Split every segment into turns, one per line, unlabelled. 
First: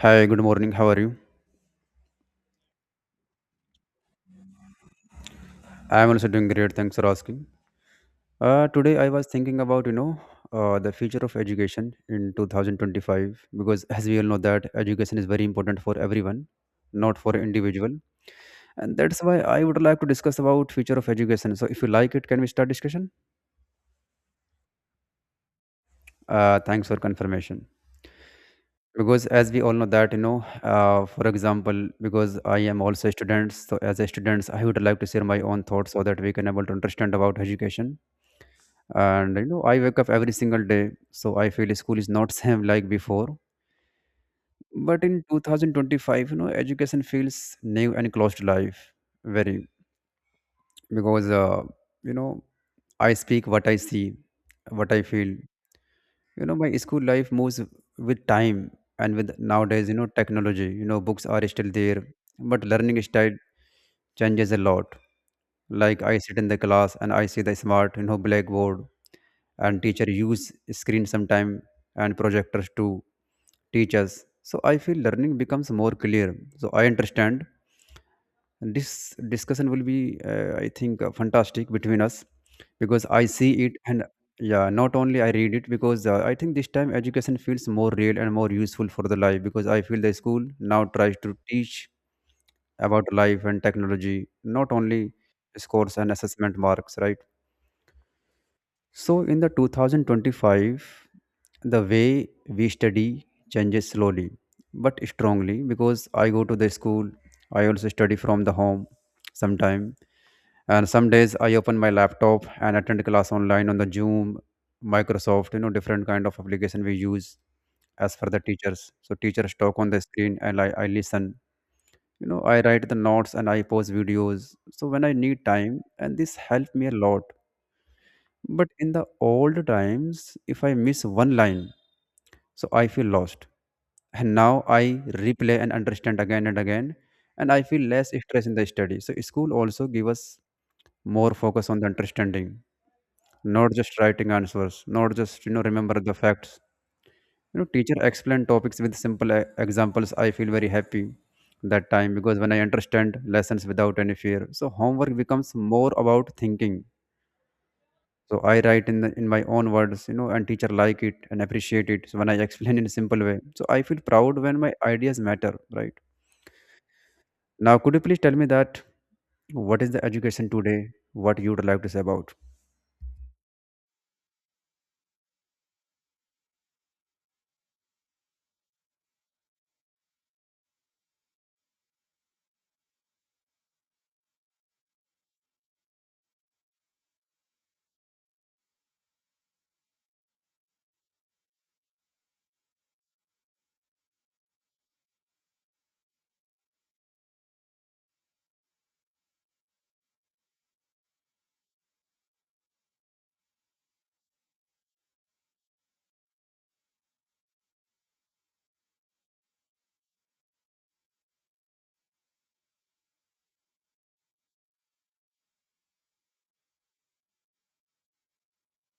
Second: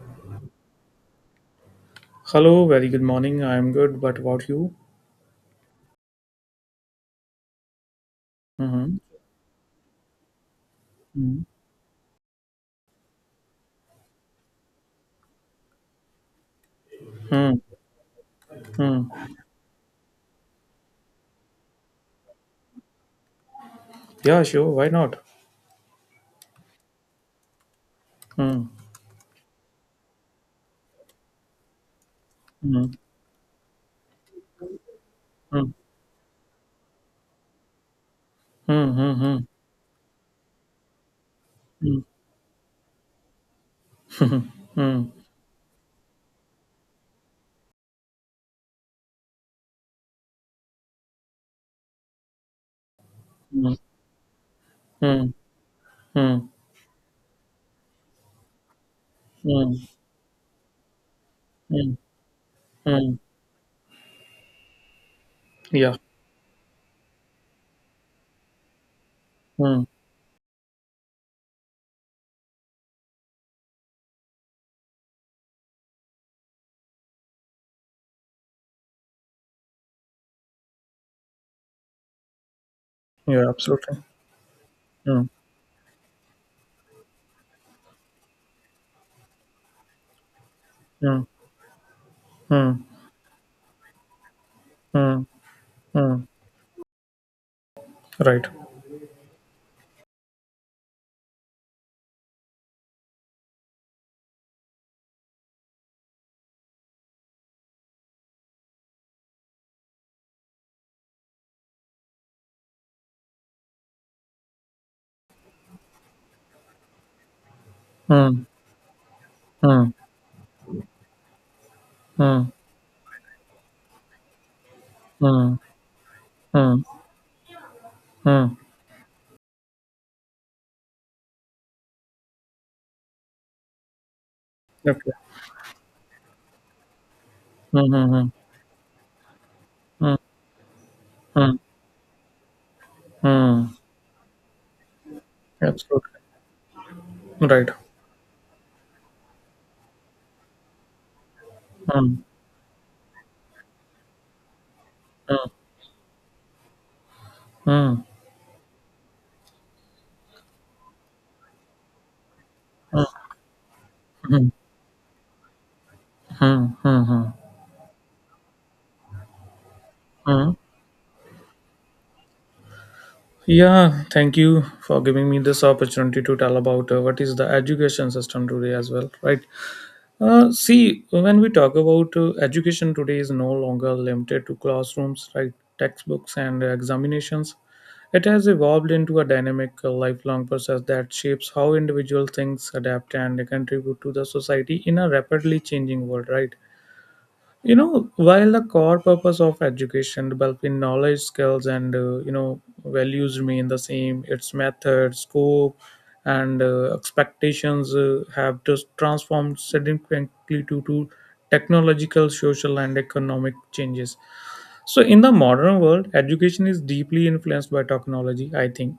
Hi, good morning. How are you?
Hello, very good morning. I'm good, but about you?
I'm also doing great. Thanks for asking. Today
Mm-hmm.
I was thinking about the future of education in 2025, because as we all know that education is very important for everyone, not for
Mm-hmm.
individual, and
Hmm.
that's why I would like to discuss about future of education. So if you like it, can we start discussion?
Yeah, sure. Why not?
Thanks for confirmation.
Mm-hmm.
Because as we all know that for example, because I am
Mm-hmm.
also a student, so as a student, I would like to share my own thoughts so that we can able to understand about education. And
Mm-hmm.
you know, I wake up every single day, so I feel school is not same like before, but
Mm-hmm.
in 2025, you know, education feels new and close to life. Very, because you know I speak what I see, what I
Mm-hmm.
feel. You know, my school life moves with time, and with nowadays, you know, technology, you know, books are still there, but learning
Mm-hmm.
style changes a lot.
Yeah.
Like I sit in the class and I see the smart, you know, blackboard, and
Mm.
teacher use screen sometime and projectors to teach us. So I feel learning becomes more clear. So I understand this discussion will be, I think, fantastic between us, because I
Yeah,
see it
absolutely.
and yeah, not only
Mm.
I read it, because I think this time education feels more real and more useful for the life, because I feel the school now tries
Mm.
to teach
Mm.
about life and technology, not only
Mm.
scores and
Mm.
assessment marks, right?
Right.
So in the 2025, the way we study changes slowly but strongly, because I go to the school, I also study from the home sometime, and some days I open my laptop and attend class online on the zoom, microsoft, you know, different kind of application we use. As for the
Mm.
teachers, so teachers talk on
Mm.
the screen, and I listen, you know,
Mm.
I write the notes and I post videos so when I need
Mm.
time, and this helped
Mm.
me a lot.
Mm.
But in the old times, if I miss one line, so I feel lost, and now I
Okay.
replay and understand again and again, and I feel less
Mm-hmm.
stress in the study. So school also give
Mm.
us more
Mm.
focus on the understanding,
Mm.
not just writing answers, not just you know, remember the
Absolutely.
facts. You know,
Right.
teacher explain topics with simple examples, I feel very happy that time,
Mm.
because when I understand lessons without any fear, so homework
Mm.
becomes more about thinking.
Mm.
So I write in my own words, you know, and teacher like it and appreciate it, so when I explain in a
Mm.
simple way, so I feel proud
Mm.
when my ideas matter, right?
Mm. Mm.
Now could you please tell me that, what is the education
Uh,
today, what you would like to say about?
yeah, thank you for giving me this opportunity to tell about what is the education system today as well, right? See, when we talk about education today is no longer limited to classrooms, right? Textbooks and examinations. It has evolved into a dynamic, lifelong process that shapes how individual things adapt and contribute to the society in a rapidly changing world, right? While the core purpose of education developing knowledge skills and values remain the same, its method scope and expectations have just transformed significantly due to technological, social and economic changes. So in the modern world, education is deeply influenced by technology, I think.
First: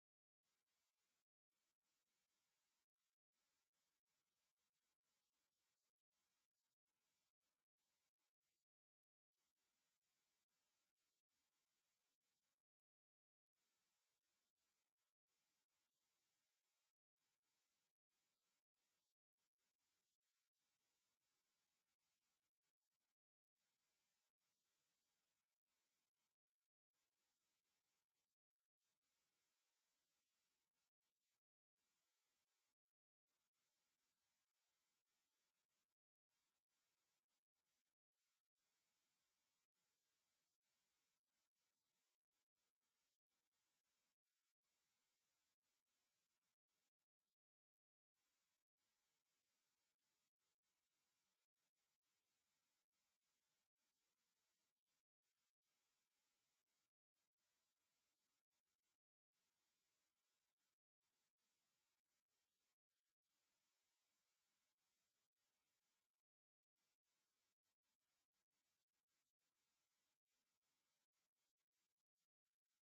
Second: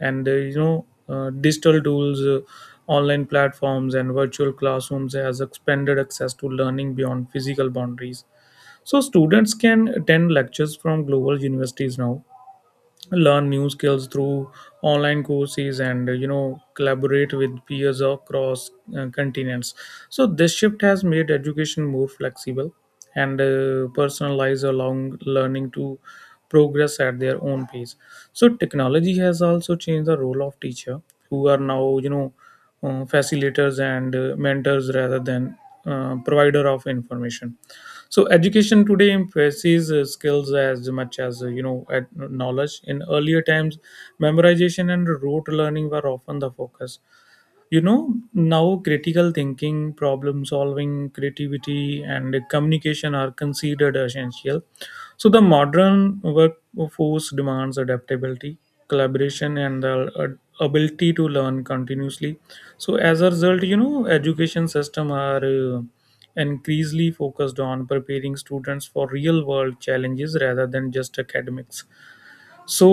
And digital tools, online platforms and virtual classrooms has expanded access to learning beyond physical boundaries. So students can attend lectures from global universities now, learn new skills through online courses, and collaborate with peers across continents. So this shift has made education more flexible and personalized, allowing learning to progress at their own pace. So technology has also changed the role of teacher, who are now facilitators and mentors rather than provider of information. So education today emphasizes skills as much as at knowledge. In earlier times, memorization and rote learning were often the focus. Now, critical thinking, problem solving, creativity and communication are considered essential. So the modern workforce demands adaptability, collaboration and the ability to learn continuously. So as a result, education system are increasingly focused on preparing students for real world challenges rather than just academics. So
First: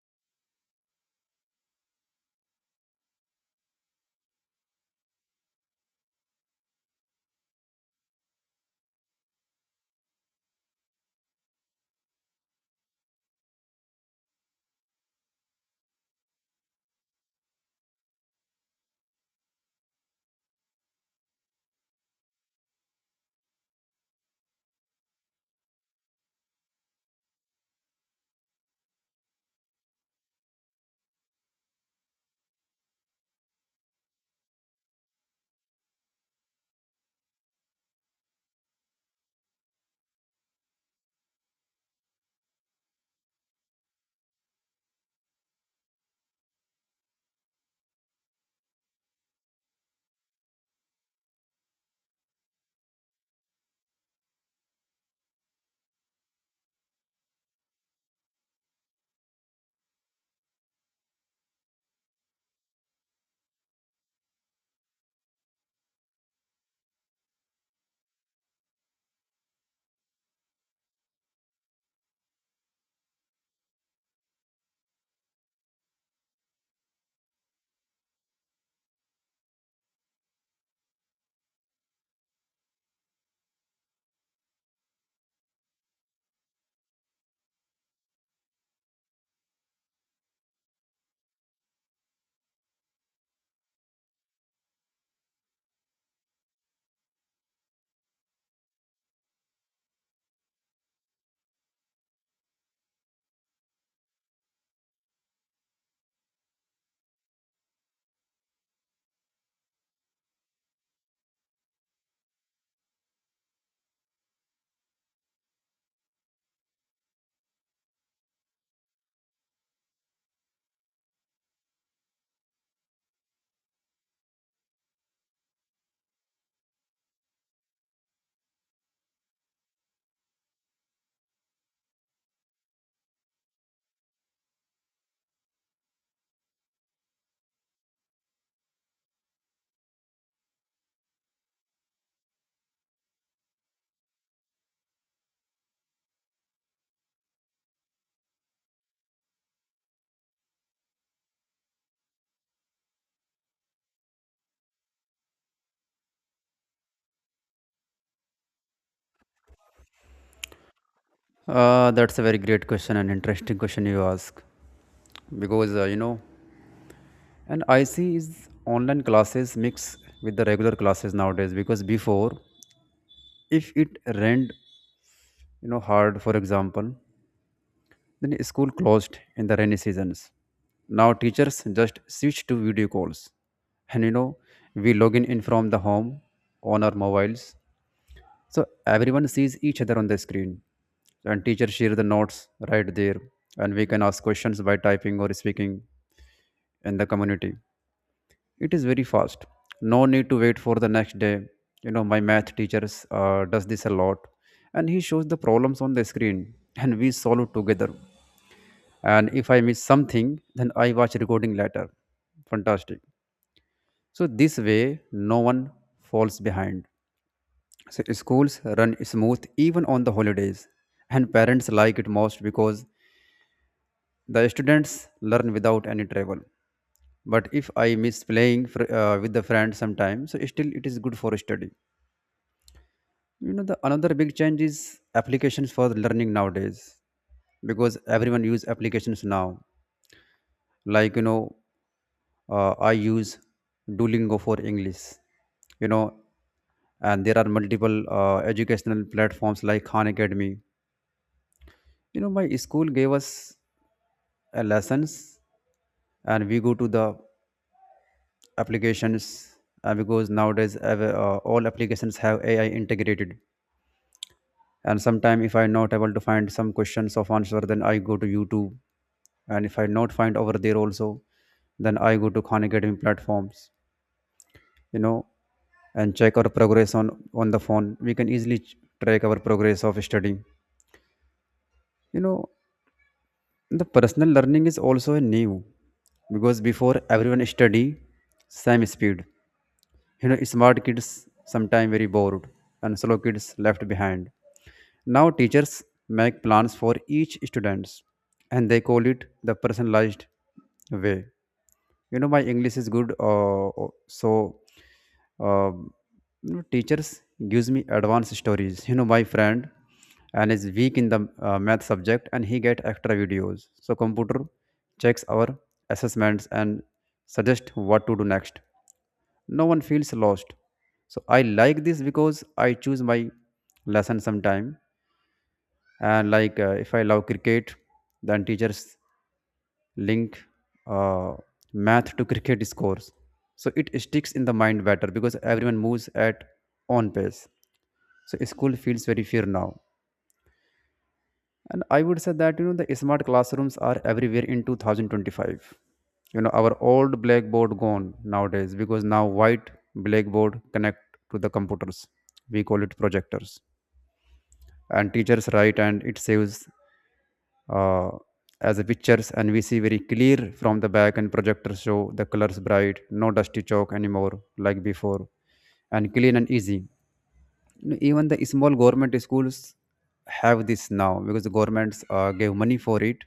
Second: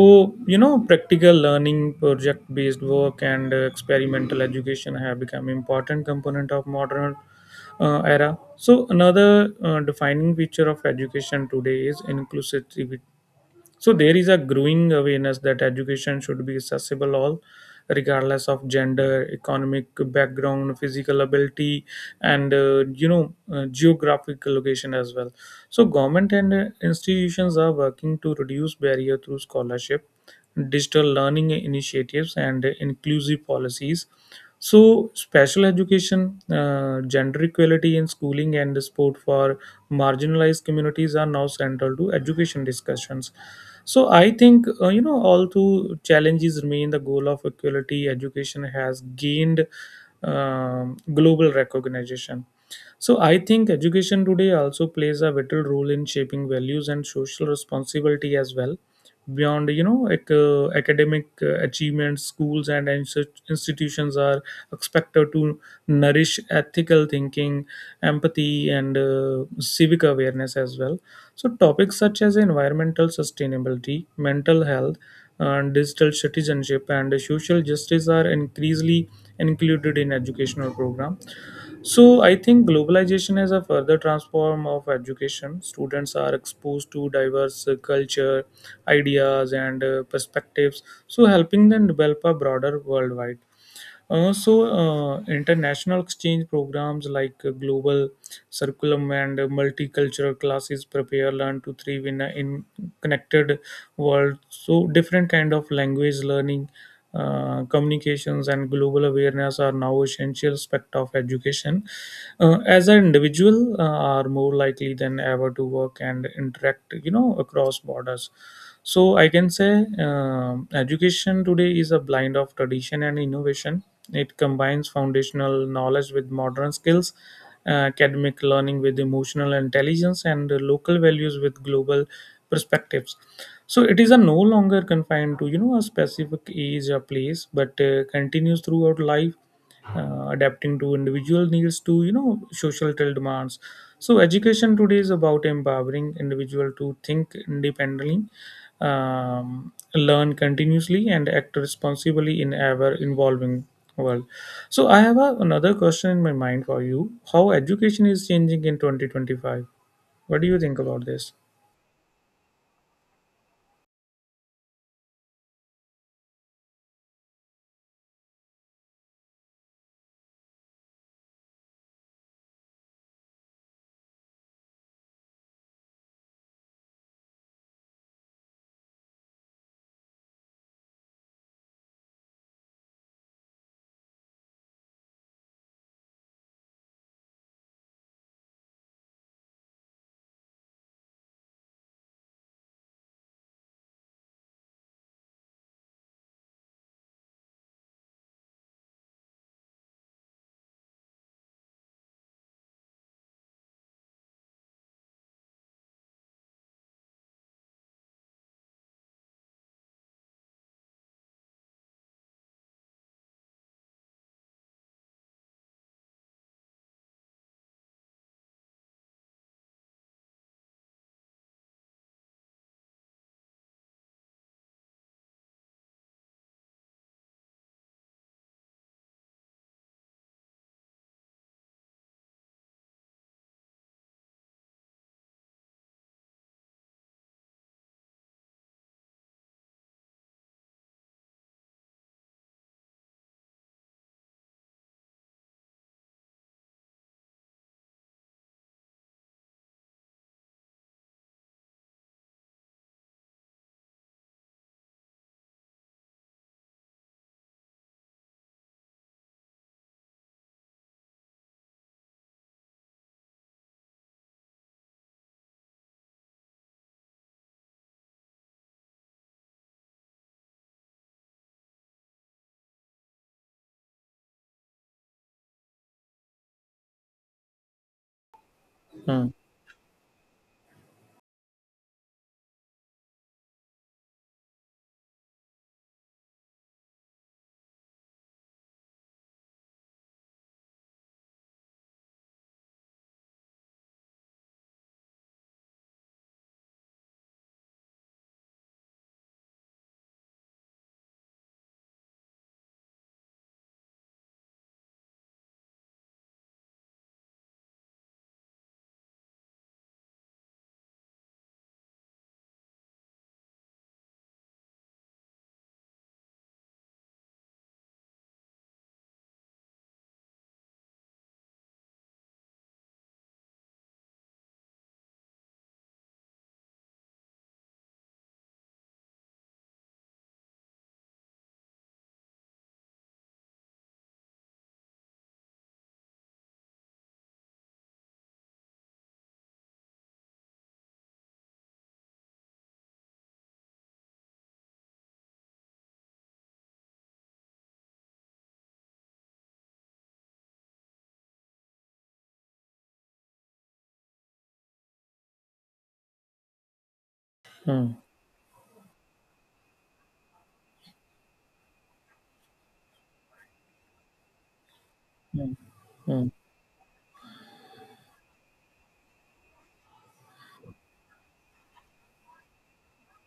practical learning, project based work and experimental education have become important component of modern era. So another defining feature of education today is inclusivity. So there is a growing awareness that education should be accessible all, regardless of gender, economic background, physical ability and geographic location as well. So government and institutions are working to reduce barrier through scholarship, digital learning initiatives and inclusive policies. So special education, gender equality in schooling and support for marginalized communities are now central to education discussions. So I think all two challenges remain. The goal of equality education has gained global recognition. So I think education today also plays a vital role in shaping values and social responsibility as well. Beyond academic achievements, schools and institutions are expected to nourish ethical thinking, empathy and civic awareness as well. So topics such as environmental sustainability, mental health, and digital citizenship and social justice are increasingly included in educational programs. So I think globalization is a further transform of education. Students are exposed to diverse culture, ideas and perspectives, so helping them develop a broader worldwide. So international exchange programs like global curriculum and multicultural classes prepare learn to thrive in a in connected world. So different kind of language learning, communications and global awareness are now essential aspect of education, as an individual are more likely than ever to work and interact across borders. So I can say, education today is a blend of tradition and innovation. It combines foundational knowledge with modern skills, academic learning with emotional intelligence and local values with global perspectives. So it is a no longer confined to a specific age or place, but continues throughout life, adapting to individual needs to social demands. So education today is about empowering individual to think independently, learn continuously and act responsibly in ever evolving world. So I have another question in my mind for you. How education is changing in 2025? What do you think about this?
That's a very great question and interesting question you ask, because and I see is online classes mix with the regular classes nowadays, because before, if it rained, you know, hard for example, then school closed in the rainy seasons. Now teachers just switch to video calls, and you know, we log in from the home on our mobiles, so everyone sees each other on the screen, and teachers share the notes right there, and we can ask questions by typing or speaking in the community. It is very fast. No need to wait for the next day. You know, my math teacher does this a lot, and he shows the problems on the screen, and we solve together. And if I miss something, then I watch recording later. Fantastic. So this way, no one falls behind. So schools run smooth even on the holidays, and parents like it most because the students learn without any travel. But if I miss playing with the friend sometimes, so still it is good for study. You know, the another big change is applications for learning nowadays, because everyone use applications now, like you know, I use duolingo for english, you know, and there are multiple educational platforms like khan academy. You know, my school gave us lessons, and we go to the applications, because nowadays all applications have ai integrated, and sometime if I not able to find some questions of answer, then I go to youtube, and if I not find over there also, then I go to khan academy platforms, you know, and check our progress on the phone. We can easily track
Hmm,
our progress of studying. You know, the personal learning is also a new, because before everyone study same speed. You know, smart kids sometimes very bored and slow kids left behind. Now teachers make plans for each students, and they call it the personalized way. You know, my English is good, so, uh, teachers gives me advanced stories. You know, my friend and is weak in the math subject, and he get extra videos. So computer checks our assessments and suggest what to do next. No one feels lost. So I like this because I choose my lesson sometime, and like if I love cricket, then teachers link uh, math to cricket scores, so it sticks in the mind better, because everyone moves at own pace, so school feels very fear now. And I would say that you know, the smart classrooms are everywhere in 2025. You know, our old blackboard gone nowadays, because now white blackboard connect to the computers, we call it projectors, and teachers write and it saves,
hmm,
uh, as a pictures, and we see very clear from the back, and projectors show the colors bright, no dusty chalk anymore like before,
hmm,
and
hmm,
clean and easy. No, even the small government schools have this now, because the governments gave money for it,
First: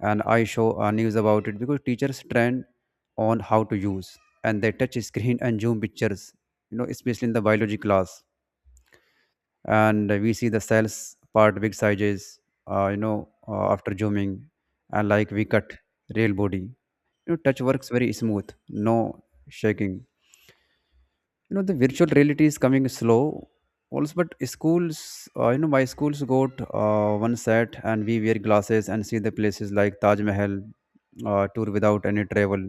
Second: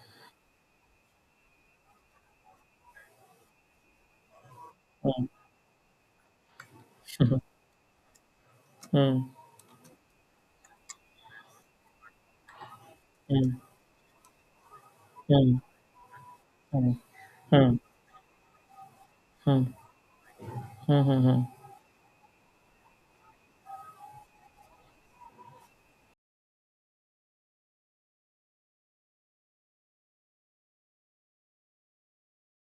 and I show news about it, because teachers train on how to use, and they touch
hmm,
screen and zoom pictures, you know, especially in the biology class,
hmm, hmm,
and we see the cells part big sizes,
hmm,
after zooming, and like
hmm,
we
hmm, hmm,
cut real body, you know, touch
hmm,
works very smooth, no shaking.
hmm, hmm,
You know, the virtual reality is coming slow also, but schools, you know, my schools got one set, and we wear glasses and see the places like taj mahal, tour without any travel,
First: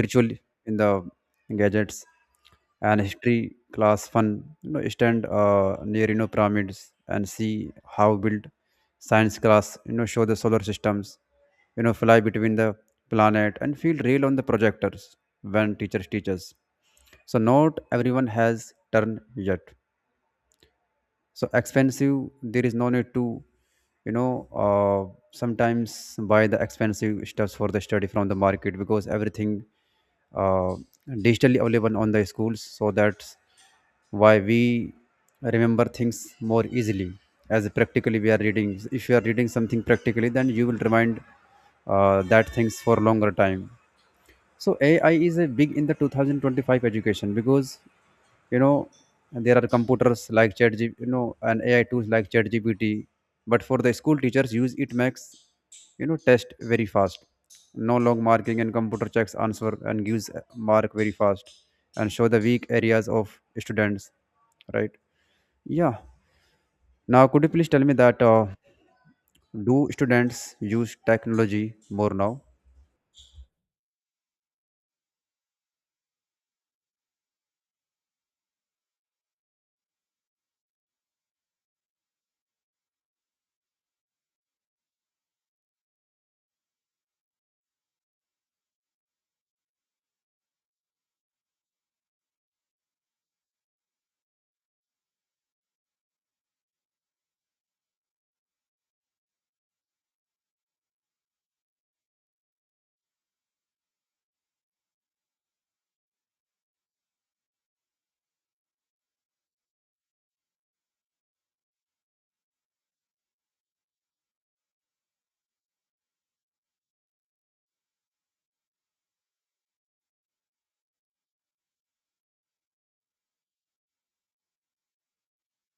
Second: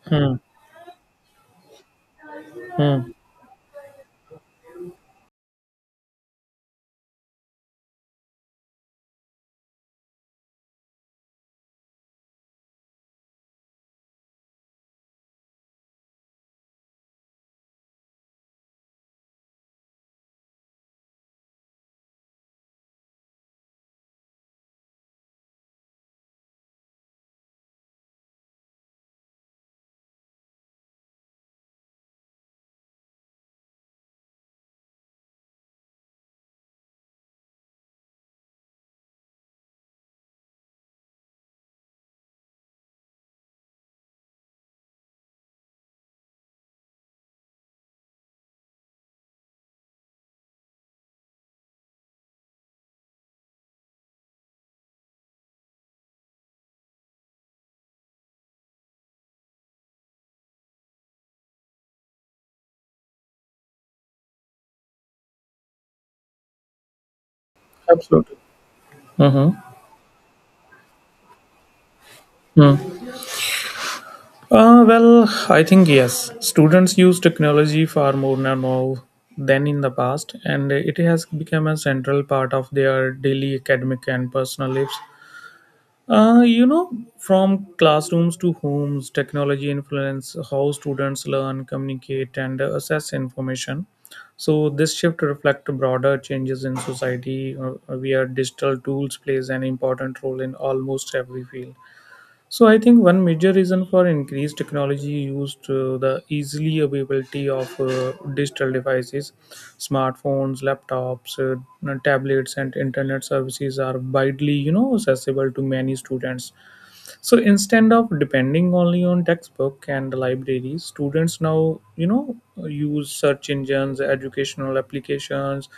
virtual,
hmm.
in the gadgets, and
Hmm.
history class fun, you know, stand near you know, pyramids and see how built. Science class, you know, show the solar systems, you know, fly between the planet and feel real on the projectors when teachers teach us. So not everyone has turned yet, so expensive. There is no need to, you know uh, sometimes buy the expensive stuffs for the study from the market, because everything uh, digitally available on the schools, so that's why we remember things more easily, as practically we are reading. If you are reading something practically, then you will remind that things for longer time. So AI is a big in the 2025 education, because you know, there are computers like you know, and AI tools like chat GPT, but for the school teachers use it, makes you know test very fast, no long marking, and computer checks answer and gives mark very fast, and show the weak areas of students, right? Yeah. Now could you please tell me that,
Absolutely. Hmm.
do students use technology more now?
Well, I think yes. Students use technology far more now than in the past, and it has become a central part of their daily academic and personal lives. Uh, you know, from classrooms to homes, technology influence how students learn, communicate, and assess information. So this shift reflects broader changes in society, where digital tools plays an important role in almost every field. So I think one major reason for increased technology used the easily availability of digital devices, smartphones, laptops, tablets, and internet services are widely accessible to many students. So instead of depending only on textbook and libraries, students now use search engines, educational applications,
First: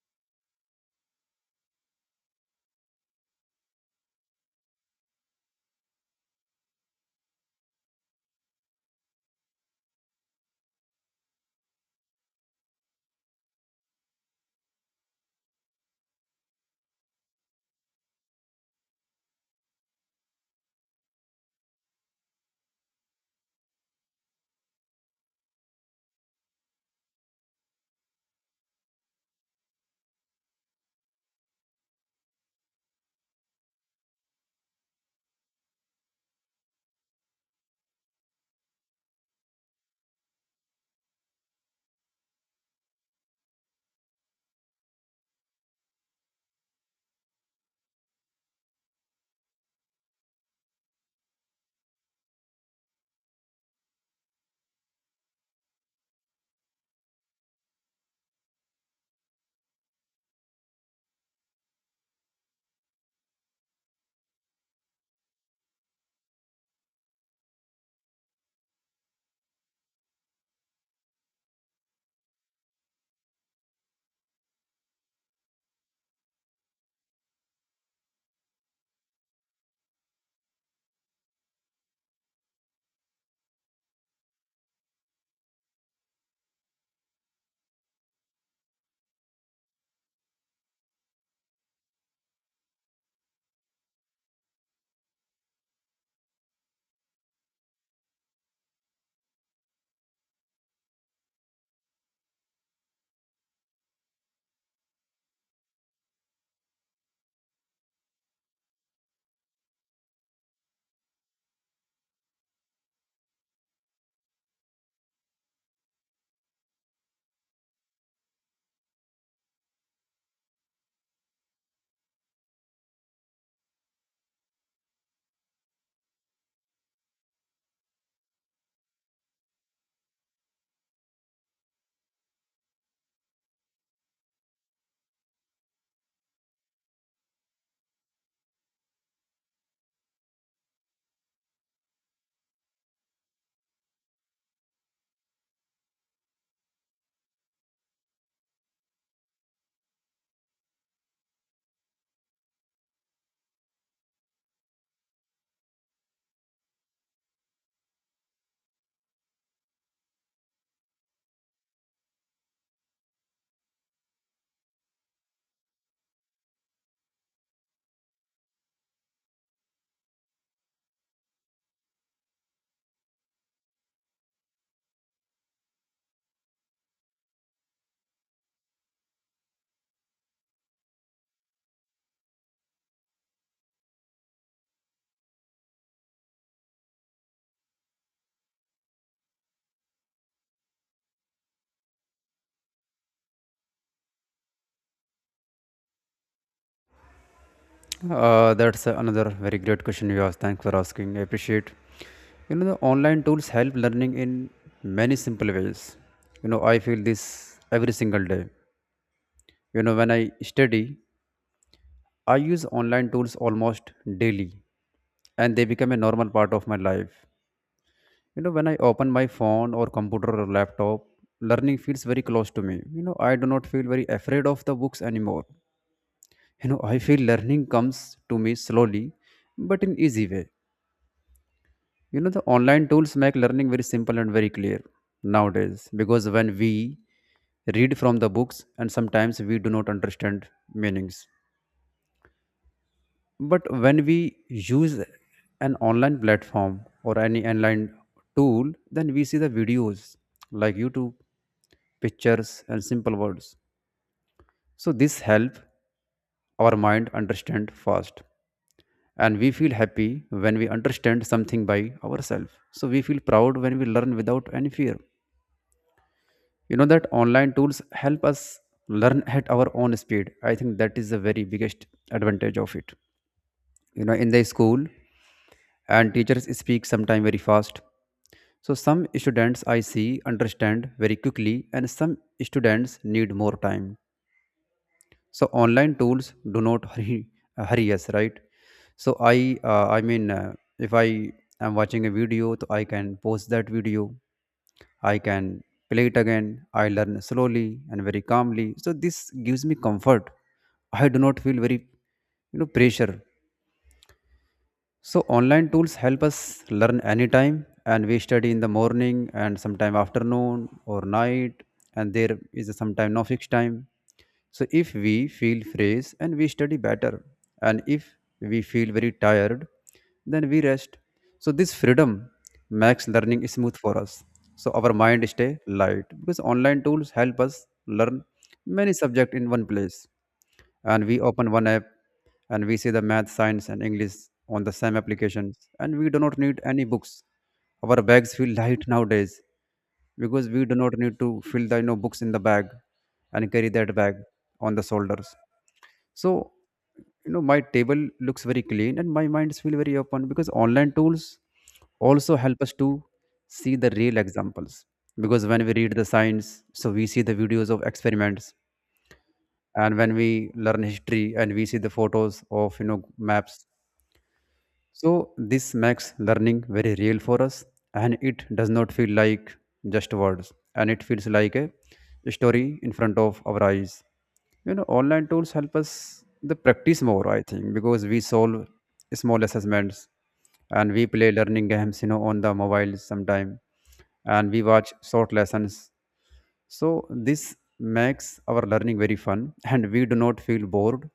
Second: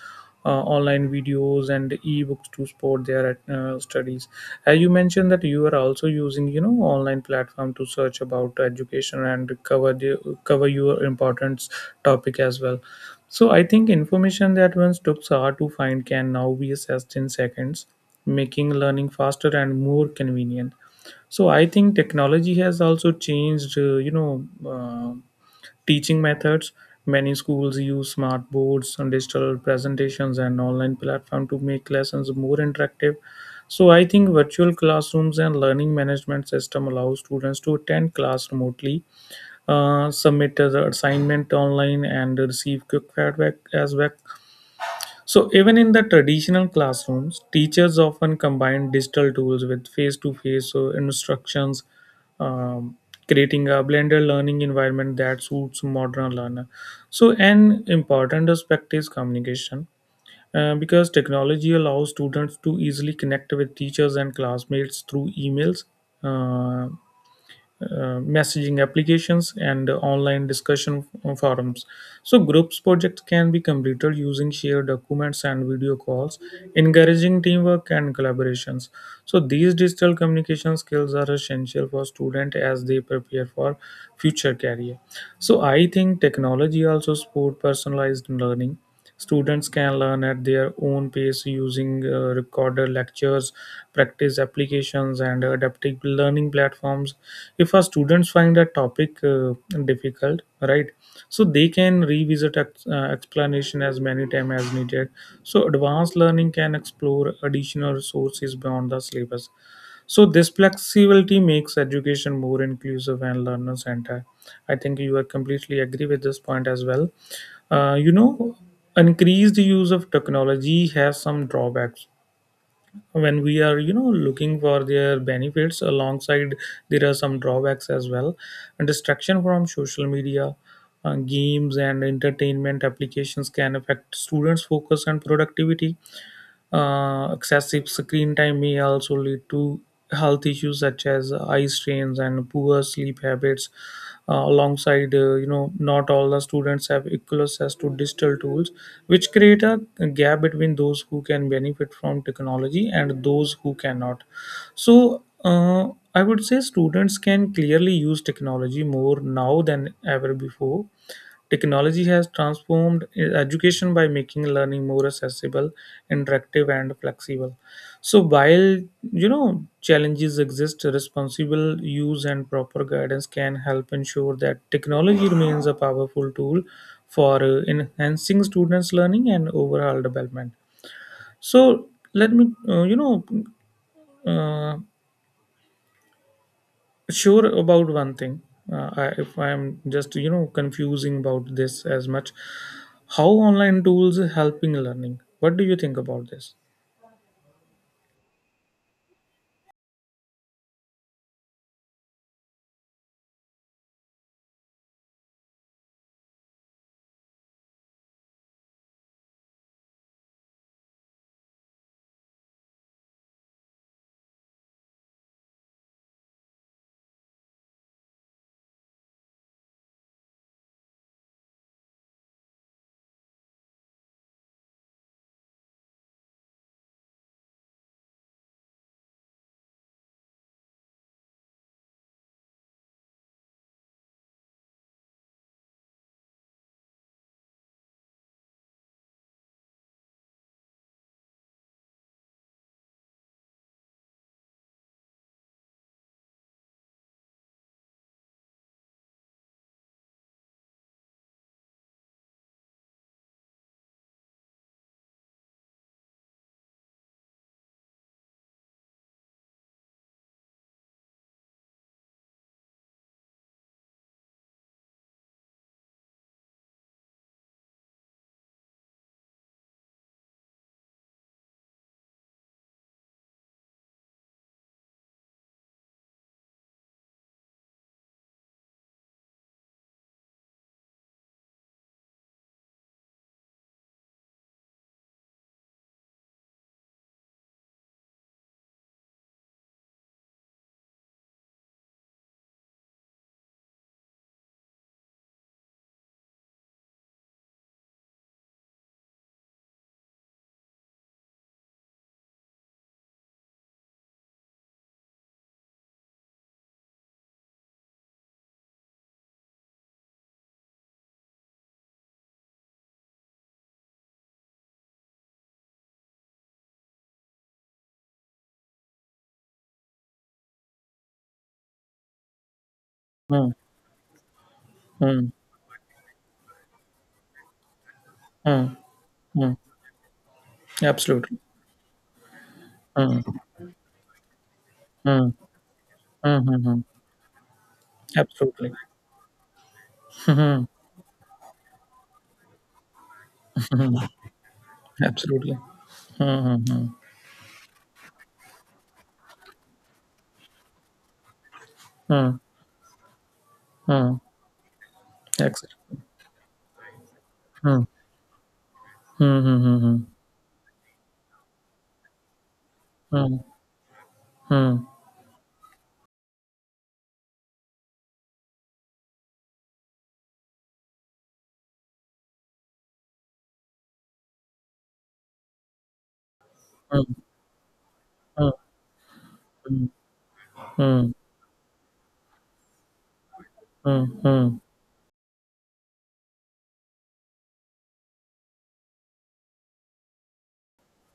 online videos and ebooks to support their studies, as you mentioned that you are also using online platform to search about education and cover your important topic as well. So I think information that once took hours to find can now be assessed in seconds, making learning faster and more convenient. So I think technology has also changed, teaching methods. Many schools use smart boards and digital presentations and online platform to make lessons more interactive. So I think virtual classrooms and learning management system allow students to attend class remotely, submit the assignment online, and receive quick feedback as well. So, even in the traditional classrooms, teachers often combine digital tools with face to face instructions, um, creating a blended learning environment that suits modern learner. So, an important aspect is communication, because technology allows students to easily connect with teachers and classmates through emails, uh, messaging applications and online discussion forums. So, groups projects can be completed using shared documents and video calls, encouraging teamwork and collaborations. So, these digital communication skills are essential for students as they prepare for future career. So, I think technology also support personalized learning. Students can learn at their own pace using recorded lectures, practice applications, and adaptive learning platforms. If our students find a topic difficult, right, so they can revisit explanation as many times as needed. So advanced learning can explore additional resources beyond the syllabus. So this flexibility makes education more inclusive and learner centered. I think you are completely agree with this point as well. Uh, you know, Increased use of technology has some drawbacks. When we are looking for their benefits, alongside there are some drawbacks as well. And distraction from social media, games, and entertainment applications can affect students' focus and productivity. Excessive screen time may also lead to health issues such as eye strains and poor sleep habits. Alongside, not all the students have equal access to digital tools, which create a gap between those who can benefit from technology and those who cannot. So, I would say students can clearly use technology more now than ever before. Technology has transformed education by making learning more accessible, interactive, and flexible. So, while challenges exist, responsible use and proper guidance can help ensure that technology remains a powerful tool for enhancing students' learning and overall development. So, let me uh, sure about one thing. If I'm just confusing about this as much, how online tools helping learning? What do you think about this?
That's another very great question you asked. Thanks for asking. I appreciate. You know, the online tools help learning in many simple ways. You know, I feel this every single day. You know, when I study, I use online tools almost daily, and they become a normal part of my life. You know, when I open my phone or computer or laptop, learning feels very close to me. You know, I do not feel very afraid of the books anymore. You know, I feel learning comes to me slowly, but in easy way. You know, the online tools make learning very simple and very clear nowadays, because when we read from the books, and sometimes we do not understand meanings. But when we use an online platform or any online tool, then we see the videos like YouTube, pictures, and simple words. So this help our mind understand fast, and we feel happy when we understand something by ourselves. So we feel proud when we learn without any fear. You know that online tools help us learn at our own speed. I think that is the very biggest advantage of it. You know, in the school and teachers speak sometime very fast, so some students I see understand very quickly and some students need more time. So online tools do not hurry us, right? So I mean if I am watching a video, so I can post that video. I can play it again. I learn slowly and very calmly, so this gives me comfort. I do not feel very pressure. So online tools help us learn anytime, and we study in the morning and sometime afternoon or night, and there is sometime no fixed time. So if we feel fresh and we study better, and if we feel very tired, then we rest. So this freedom makes learning
Hmm,
smooth for us. So our
hmm,
mind stay light because online tools help us learn
hmm,
many subject in
hmm.
one place, and we
Absolutely.
open one app and we see the
Hmm,
math science and english on the same
hmm,
applications, and we do not
hmm, hmm,
need
hmm.
any books. Our bags feel
Absolutely.
light nowadays because we do not need to fill the books in the bag and carry that bag on the shoulders.
Absolutely. Hmm,
So
hmm, hmm,
my table looks very clean and my minds feel very open because online tools
hmm,
also help us to see the
hmm.
real examples. Because when we read
Exactly.
the science, so we see the videos of
Hmm,
experiments,
hmm, hmm,
and
hmm,
when we learn history and we see the photos of
hmm.
maps,
Hmm,
so this makes learning very real for us, and it does not feel like just words, and it feels like a story in front of our eyes. You know online tools help us the practice
hmm,
more, I think, because we solve small
hmm,
assessments,
hmm,
and we
hmm,
play learning games, on the mobile sometime,
hmm, hmm,
and
hmm,
we watch short lessons. So this makes our learning very fun, and we do not feel bored,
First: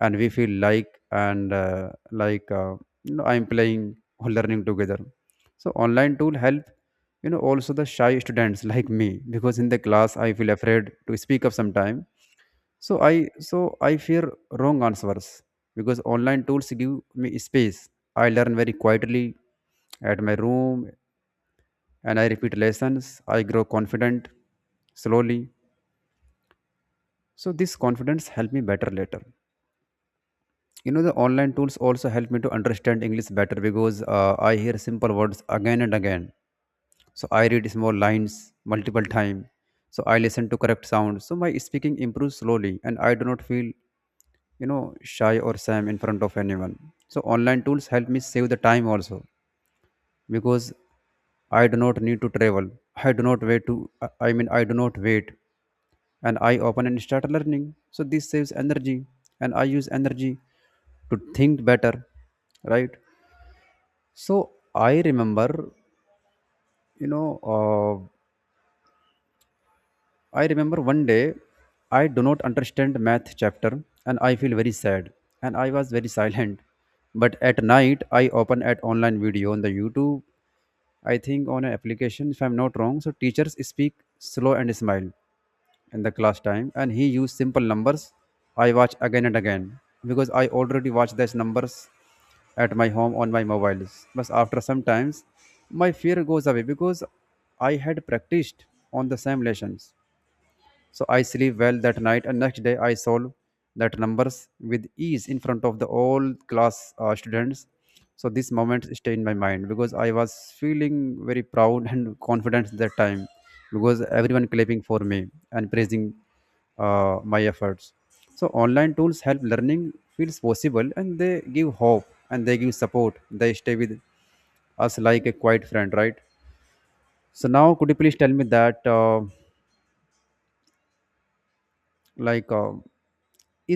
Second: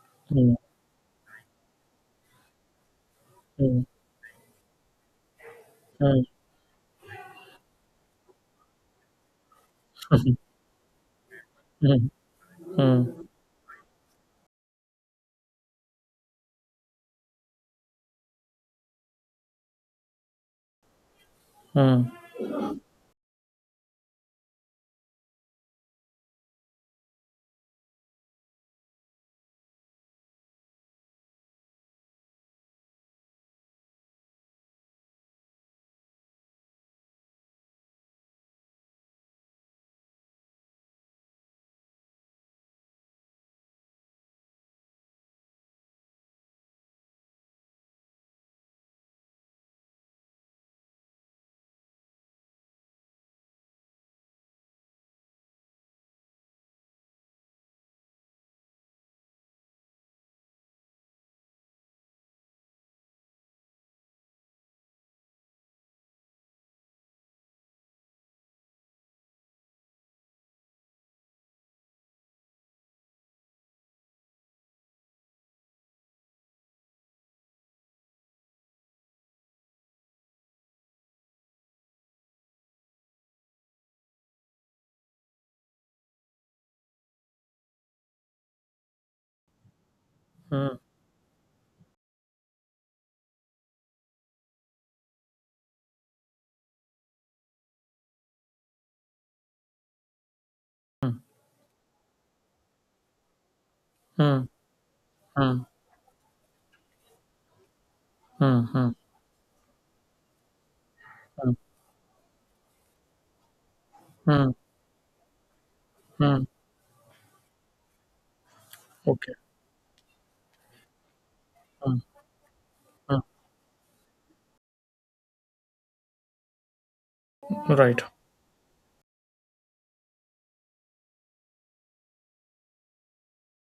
and we feel like, you know, I'm playing or learning together. So online tool help, also the shy students like me, because in the class I feel afraid to speak up
hmm, hmm, hmm, hmm, hmm,
sometime. So
hmm,
I fear wrong answers because online tools give me space. I learn very quietly at my room,
hmm,
and I repeat lessons. I grow confident slowly. So this confidence helped me better later. You know, the online tools also helped me to understand English better because I hear simple words again and again. So I read small lines multiple times. So I listen to correct sounds. So my speaking improves slowly, and I do not feel, you know, shy or sam in front of anyone. So online tools help me save the time also because I do not need to travel. I do not wait to, I mean, I do not wait, and I open and start learning. So this saves energy, and I use energy to think better, right? So I remember, you know, uh, I remember one day I do not understand math chapter and I feel very sad, and I was very silent. But at night I open at online video on the YouTube, I think on an application, if I'm not wrong. So teachers speak slow and smile in the class time, and he used simple numbers. I watch again and again because I
hmm,
already watch these numbers at my home on my mobiles. But after some times, my fear goes away because I had practiced on the same lessons. So I sleep well that night, and next day I solve that
hmm,
numbers with ease in
hmm,
front of the all class students. So this
Mm,
moment
mm,
stay in my mind because I was feeling very
mm,
proud and confident that time because everyone
mm,
clapping for me and praising
mm.
my efforts. So online tools
Okay.
help learning feels possible, and they give hope and they give support.
Mm.
They stay with us like a quiet friend, right? So now could you
Right.
please tell me that? Like uh,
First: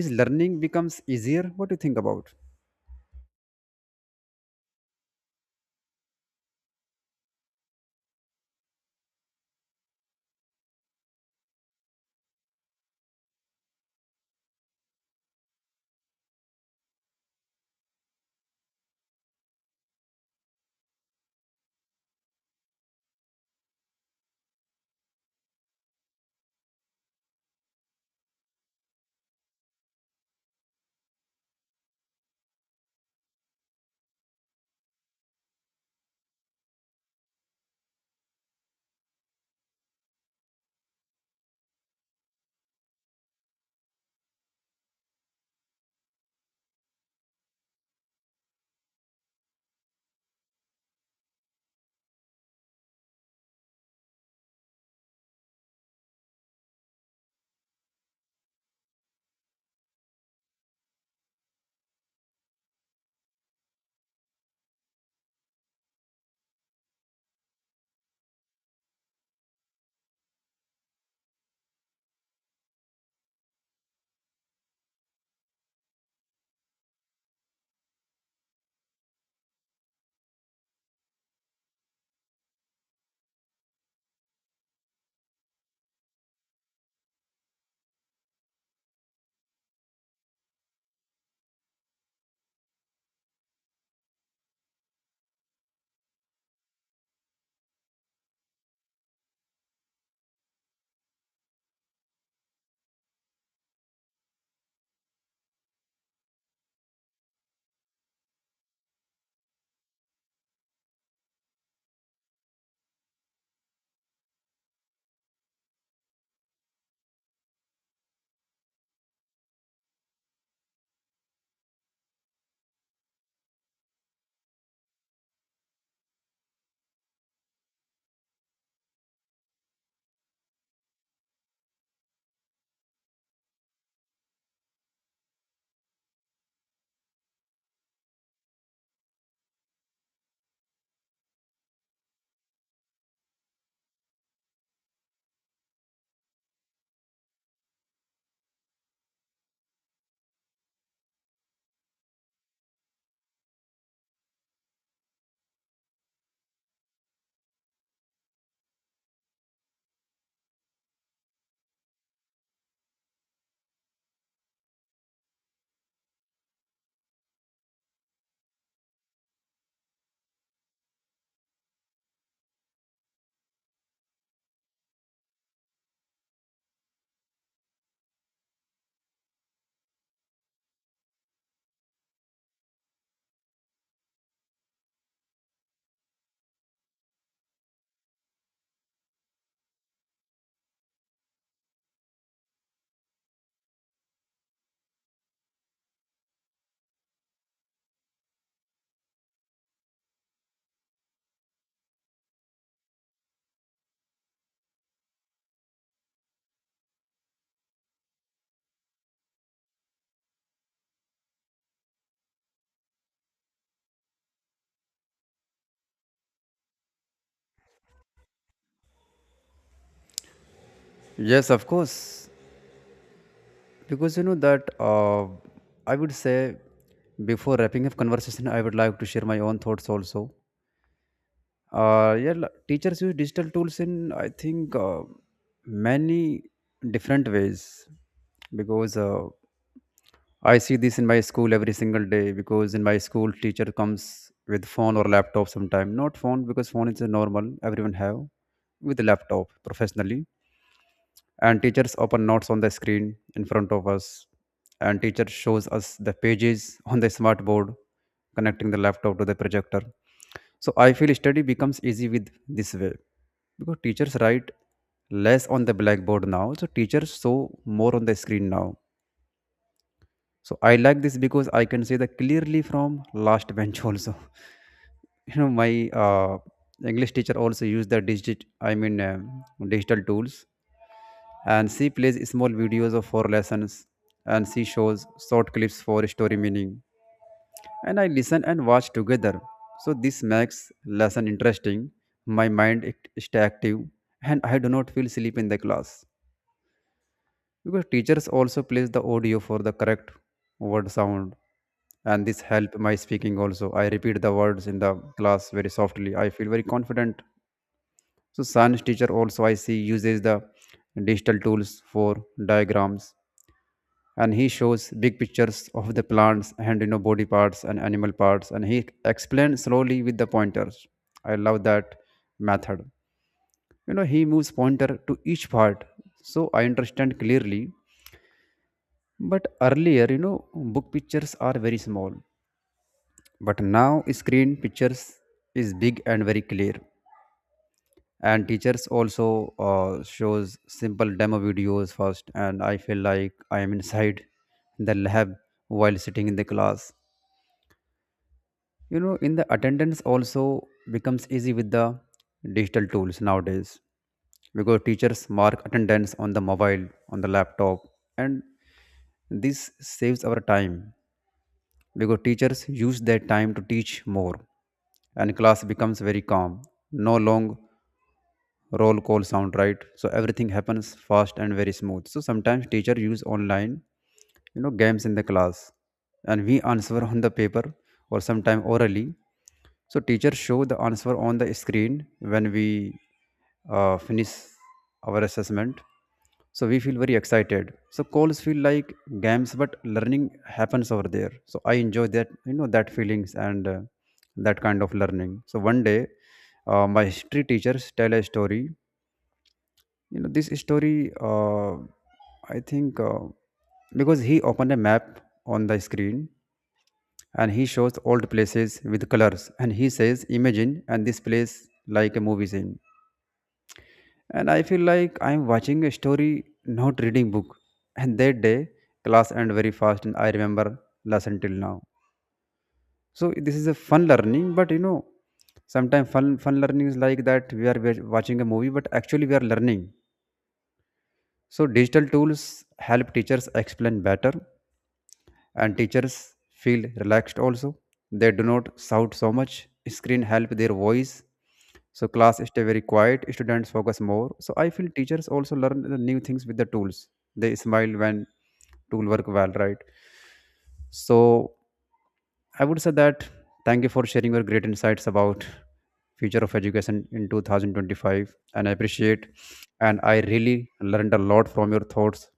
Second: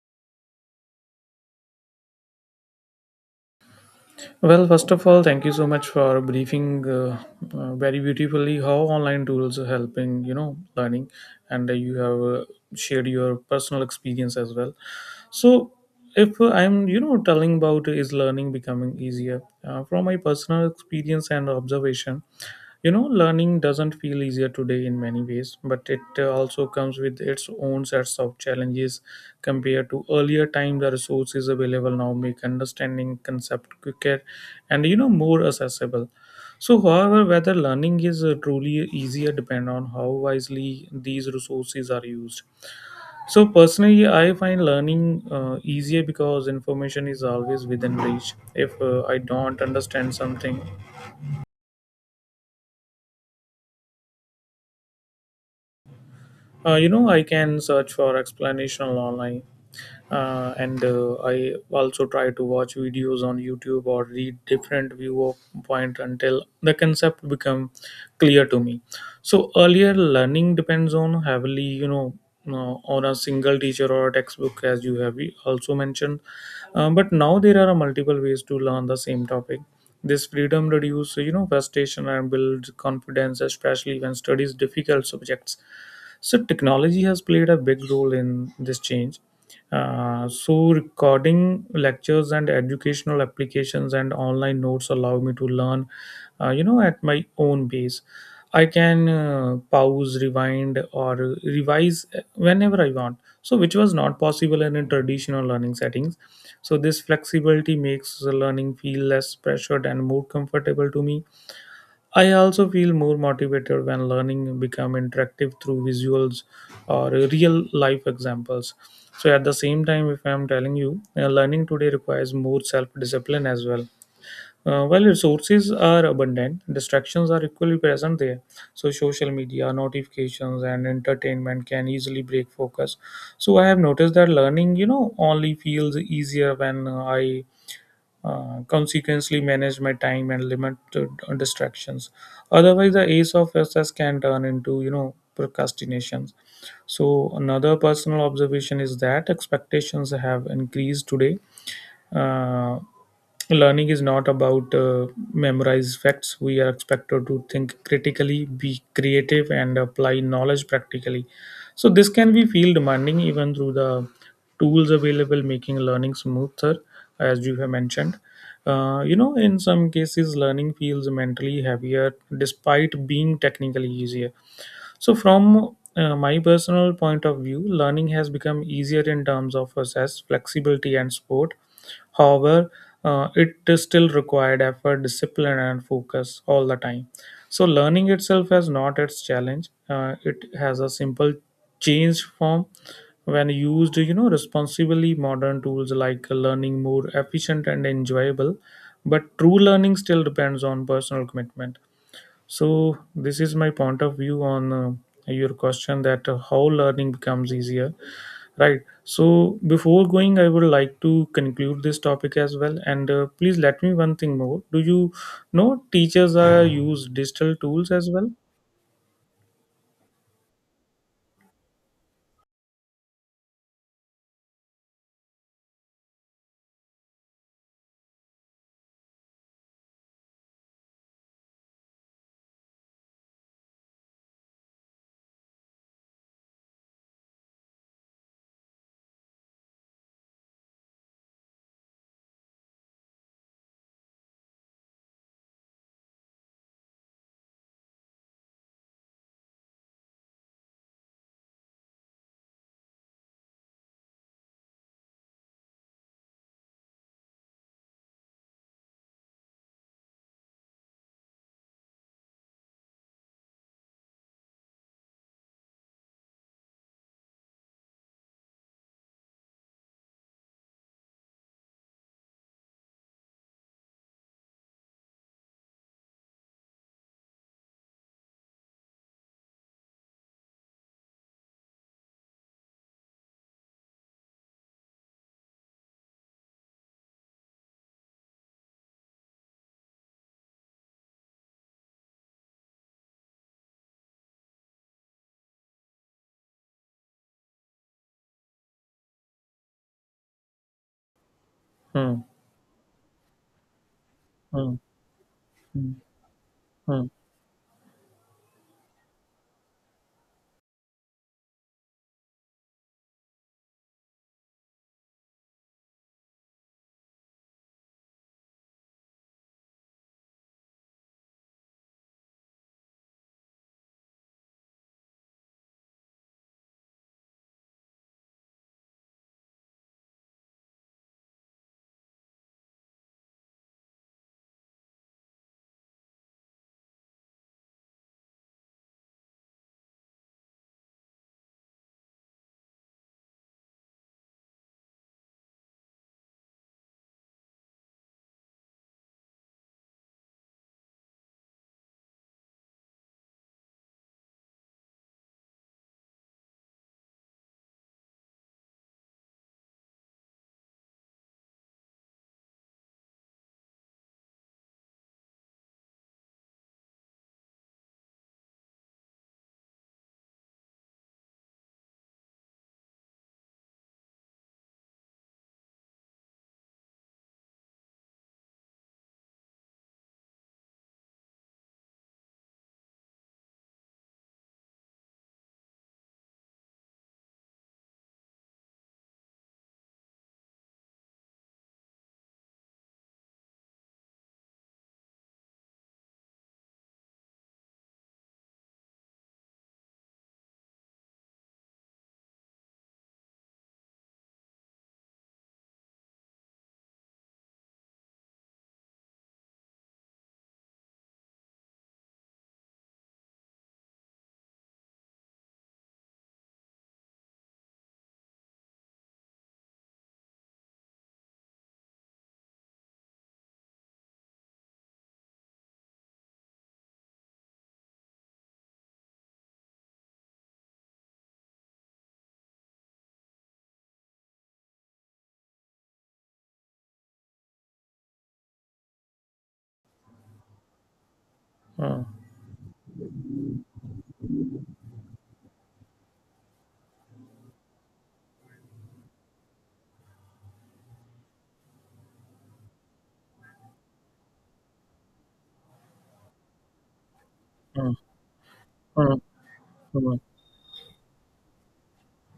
is learning becomes easier, what do you think about?
Well, first of all, thank you so much for briefing very beautifully how online tools are helping, learning, and you have shared your personal experience as well. So, if I'm, telling about is learning becoming easier from my personal experience and observation, learning doesn't feel easier today in many ways, but it also comes with its own sets of challenges compared to earlier time. The resources available now make understanding concept quicker and more accessible. So, however, whether learning is truly easier depend on how wisely these resources are used. So, personally, I find learning easier because information is always within reach. If I don't understand something, I can search for explanation online, and I also try to watch videos on YouTube or read different viewpoint until the concept become clear to me. So earlier, learning depends on heavily, on a single teacher or a textbook, as you have also mentioned. But now there are multiple ways to learn the same topic. This freedom reduces, frustration and builds confidence, especially when studies difficult subjects. So technology has played a big role in this change. So recording lectures and educational applications and online notes allow me to learn, at my own pace. I can pause, rewind, or revise whenever I want. So which was not possible in a traditional learning settings. So this flexibility makes the learning feel less pressured and more comfortable to me. I also feel more motivated when learning become interactive through visuals or real life examples. So at the same time, if I'm telling you, learning today requires more self discipline as well. While resources are abundant, distractions are equally present there. So social media, notifications, and entertainment can easily break focus. So I have noticed that learning, only feels easier when I consequently, manage my time and limit the distractions. Otherwise, the ace of success can turn into procrastinations. So another personal observation is that expectations have increased today. uh, Learning is not about memorize facts. We are expected to think critically, be creative and apply knowledge practically. So this can be feel demanding even through the tools available, making learning smoother, as you have mentioned. In some cases, learning feels mentally heavier despite being technically easier. So, from my personal point of view, learning has become easier in terms of access, flexibility, and support. However, it is still required effort, discipline, and focus all the time. So, learning itself has not its challenge. It has a simple changed form when used, responsibly. Modern tools like learning more efficient and enjoyable, but true learning still depends on personal commitment. So this is my point of view on your question that how learning becomes easier, right? So before going, I would like to conclude this topic as well. And please let me one thing more. Do you know teachers are use digital tools as well?
Yes, of course, because you know that I would say before wrapping up conversation I would like to share my own thoughts also. Yeah, teachers use digital tools in, I think, many different ways because I see this in my school every single day because in my school teacher comes with phone or laptop sometime. Not phone because phone is a normal everyone have. With laptop professionally, and teachers open notes on the screen in front of us, and teacher shows us the pages on the smart board connecting the laptop to the projector. So I feel study becomes easy with this way because teachers write less on the blackboard now, so teachers show more on the screen now. So I like this because I can see that clearly from last bench also. You know, my English teacher also used the digital tools, and she plays small videos of for lessons, and she shows short clips for story meaning, and I listen and watch together. So this makes lesson interesting. My mind it stay active, and I do not feel sleep in the class because teachers also plays the audio for the correct word sound,
Hmm.
and this help my speaking also. I repeat the words
Hmm.
in the class very softly. I feel very
Hmm.
confident. So science teacher also I see uses the digital tools for diagrams, and he shows big pictures of the plants and, you know, body parts and animal parts, and he explains slowly with the pointers. I love that method. You know, he moves pointer to each part, so I understand clearly. But earlier, you know, book pictures are very small. But now, screen pictures is big and very clear. And teachers also shows simple demo videos first, and I feel like I am inside the lab while sitting in the class. You know, in the attendance also becomes easy with the digital tools nowadays because teachers mark attendance on the mobile, on the laptop, and this saves our time because teachers use that time to teach more, and class becomes very calm. No long roll call sound, right? So everything happens fast and very smooth. So sometimes teacher use online, you know, games in the class, and we answer on the paper or sometime orally. So teacher show the answer on the screen when we finish our assessment, so we feel very excited. So calls feel like games, but learning happens over there. So I enjoy that, you know, that feelings and that kind of learning. So one day my history teachers tell a story. You know this story uh, I think Because he opened a map on the screen, and he shows old places with colors, and he says imagine and this place like a movie scene, and I feel like I'm watching a story, not reading book. And that day class ended very fast, and I remember lesson till now. So this is a fun learning. But you know, sometimes fun learning is like that we are watching a movie, but actually we are learning. So digital tools help teachers explain better, and teachers feel relaxed also. They do not shout so much. Screen help their voice.
Hmm.
So class stay very quiet. Students focus more. So I feel teachers also learn the new things with the tools. They smile when tool work well, right? So I would say that thank you for sharing your great insights about future of education in
Hmm.
2025, and I
Hmm.
appreciate and
Hmm.
I really learned a lot from your thoughts.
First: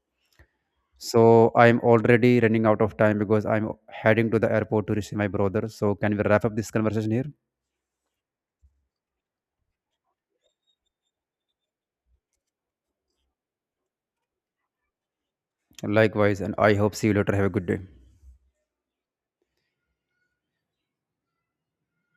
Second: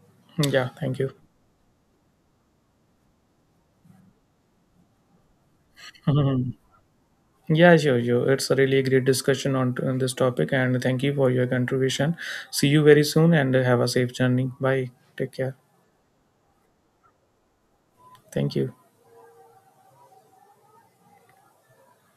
Yeah. Thank you.
So I'm already running out of time because I'm heading to the airport to receive my brother. So can we wrap
Hmm.
up this conversation here?
Yeah, sure, sure. It's a really great discussion on this topic, and thank you for your contribution. See you very soon, and have a safe journey. Bye. Take care.
Likewise, and I hope see you later. Have a good day.
Thank you.